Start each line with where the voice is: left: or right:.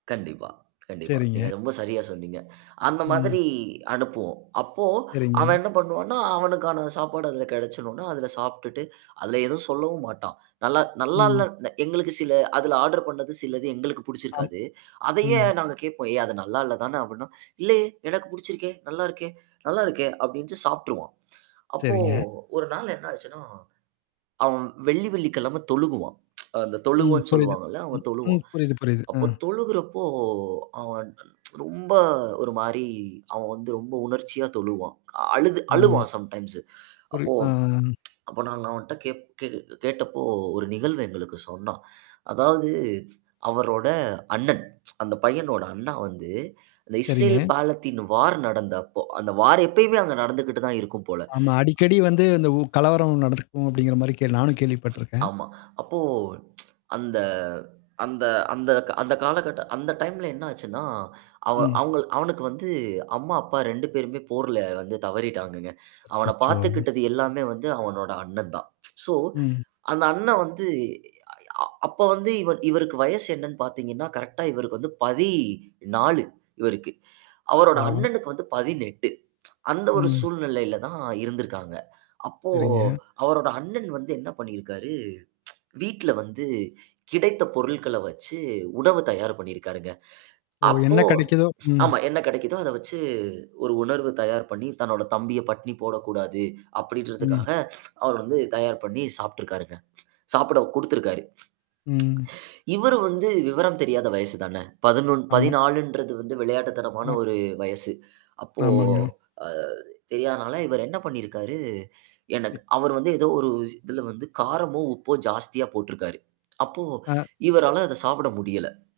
right: கண்டிப்பா, கண்டிப்பா. நீங்க
left: சரிங்க.
right: ரொம்ப சரியா சொன்னீங்க. அந்த
left: ம்.
right: மாதிரி அனுப்புவோம். அப்போ
left: சரிங்க.
right: அவன் என்ன பண்ணுவான்னா, அவனுக்கான சாப்பாடு அதில கிடைச்சடுனா, அதில சாப்பிட்டு அதல எதுவும் சொல்லவும் மாட்டான். நல்லா நல்லா
left: ம்.
right: இல்ல எங்களுக்கு சில அதுல ஆர்டர் பண்ணது சிலது எங்களுக்கு
left: ஆம்.
right: புடிச்சிருக்காது. அதையே
left: ம்.
right: நாங்க கேட்போம். ஏய்! அது நல்லா இல்ல தானே அப்டின்னா இல்லயே! எனக்கு படிச்சிருக்கே! நல்லாருக்கே! நல்லா இருக்கே! அப்டின்னுட்டு சாப்பட்டுருவான். அப்போ
left: சரிங்க.
right: 1 நாள் என்ன ஆச்சுன்னா? அவன் வெள்ளி வெள்ளிக்கிழமை தொழுகுவான். அ அந்த
left: ம்.
right: தொழுவம்ன்னு
left: புரியுது.
right: சொல்லுவாங்கல்ல,
left: ம்.
right: அவன்
left: ம்,
right: தொழுவான்.
left: புரியுது, புரியுது.
right: அப்போ
left: ம்.
right: தொழுகுறப்போ அவன் ரொம்ப ஒரு மாரி அவன் வந்து ரொம்ப உணர்ச்சியா தொழுவான். அ அழுது
left: ம்.
right: அழுவான் சம்டைம்ஸ்.
left: புரி
right: அப்போ.
left: ஆ.
right: அப்ப நாங்க அவன்ட்ட கேப் கே கேட்டப்போ ஒரு நிகழ்வு எங்களுக்கு சொன்னான். அதாவது அவரோட அண்ணன். அந்த பையனோட அண்ணா வந்து அந்த இஸ்ரேல்
left: சரிங்க.
right: பாலத்தின் வார் நடந்தப்போ அந்த வார் எப்பயுமே அங்க நடந்துகிட்டு தான் இருக்கும் போல.
left: ஆமா. அடிக்கடி வந்து இந்த உ கலவரம் நடத்துக்கும் அப்டிங்கிற மாரி கேள் நானும் கேள்விப்பட்டுருக்கேன்.
right: ஆமா. அப்போ அந்த அந்த அந்த அந்த காலகட்ட அந்த டைம்ல என்ன ஆச்சுன்னா, அவ
left: ம்.
right: அவங்க அவனுக்கு வந்து அம்மா, அப்பா 2 பேருமே போர்ல வந்து தவறிட்டாங்கங்க. அவன
left: அச்சச்சோ!
right: பார்த்துக்கிட்டது எல்லாமே வந்து அவனோட அண்ணன் தான். சோ
left: ம்.
right: அந்த அண்ணன் வந்து, அ அப்ப வந்து இவ இவருக்கு வயசு என்னன்னு பார்த்தீங்கன்னா, கரெக்ட்டா இவருக்கு வந்து 14 இவருக்கு. அவரோட
left: பாவம்.
right: அண்ணனுக்கு வந்து 18 அந்த ஒரு
left: ம்.
right: சூழ்நிலையில தான் இருந்திருக்காங்க. அப்போ
left: சரிங்க.
right: அவரோட அண்ணன் வந்து என்ன பண்ணியிருக்காரு? வீட்ல வந்து கிடைத்த பொருட்கள வச்சு உணவு தயார் பண்ணியிருக்காருங்க.
left: ஓ!
right: அப்போ
left: என்ன கிடைக்குதோ? ம்.
right: ஆமா என்ன கிடைக்குதோ அத வச்சு ஒரு உணவு தயார் பண்ணி தன்னோட தம்பிய பட்னி போடக்கூடாது
left: ம்.
right: அப்டின்றதுக்காக அவர் வந்து தயார் பண்ணி சாப்பட்டுருக்காருங்க. சாப்பிட குடுத்துருக்காரு.
left: ம்.
right: இவரு வந்து விவரம் தெரியாத வயசு தானே. பதினொன்னு,
left: ஆமா.
right: பதினாலுன்றது வந்து விளையாட்டுத்தனமான
left: ஆ.
right: ஒரு வயசு. அப்போ
left: ஆமாங்க.
right: அ தெரியாதனால இவர் என்ன பண்ணியிருக்காரு, எனக்கு
left: எ
right: அவர் வந்து ஏதோ ஒரு இதுல வந்து காரமோ, உப்போ ஜாஸ்தியா போட்டுருக்காரு. அப்போ
left: அ.
right: இவரால அத சாப்பிட முடியல.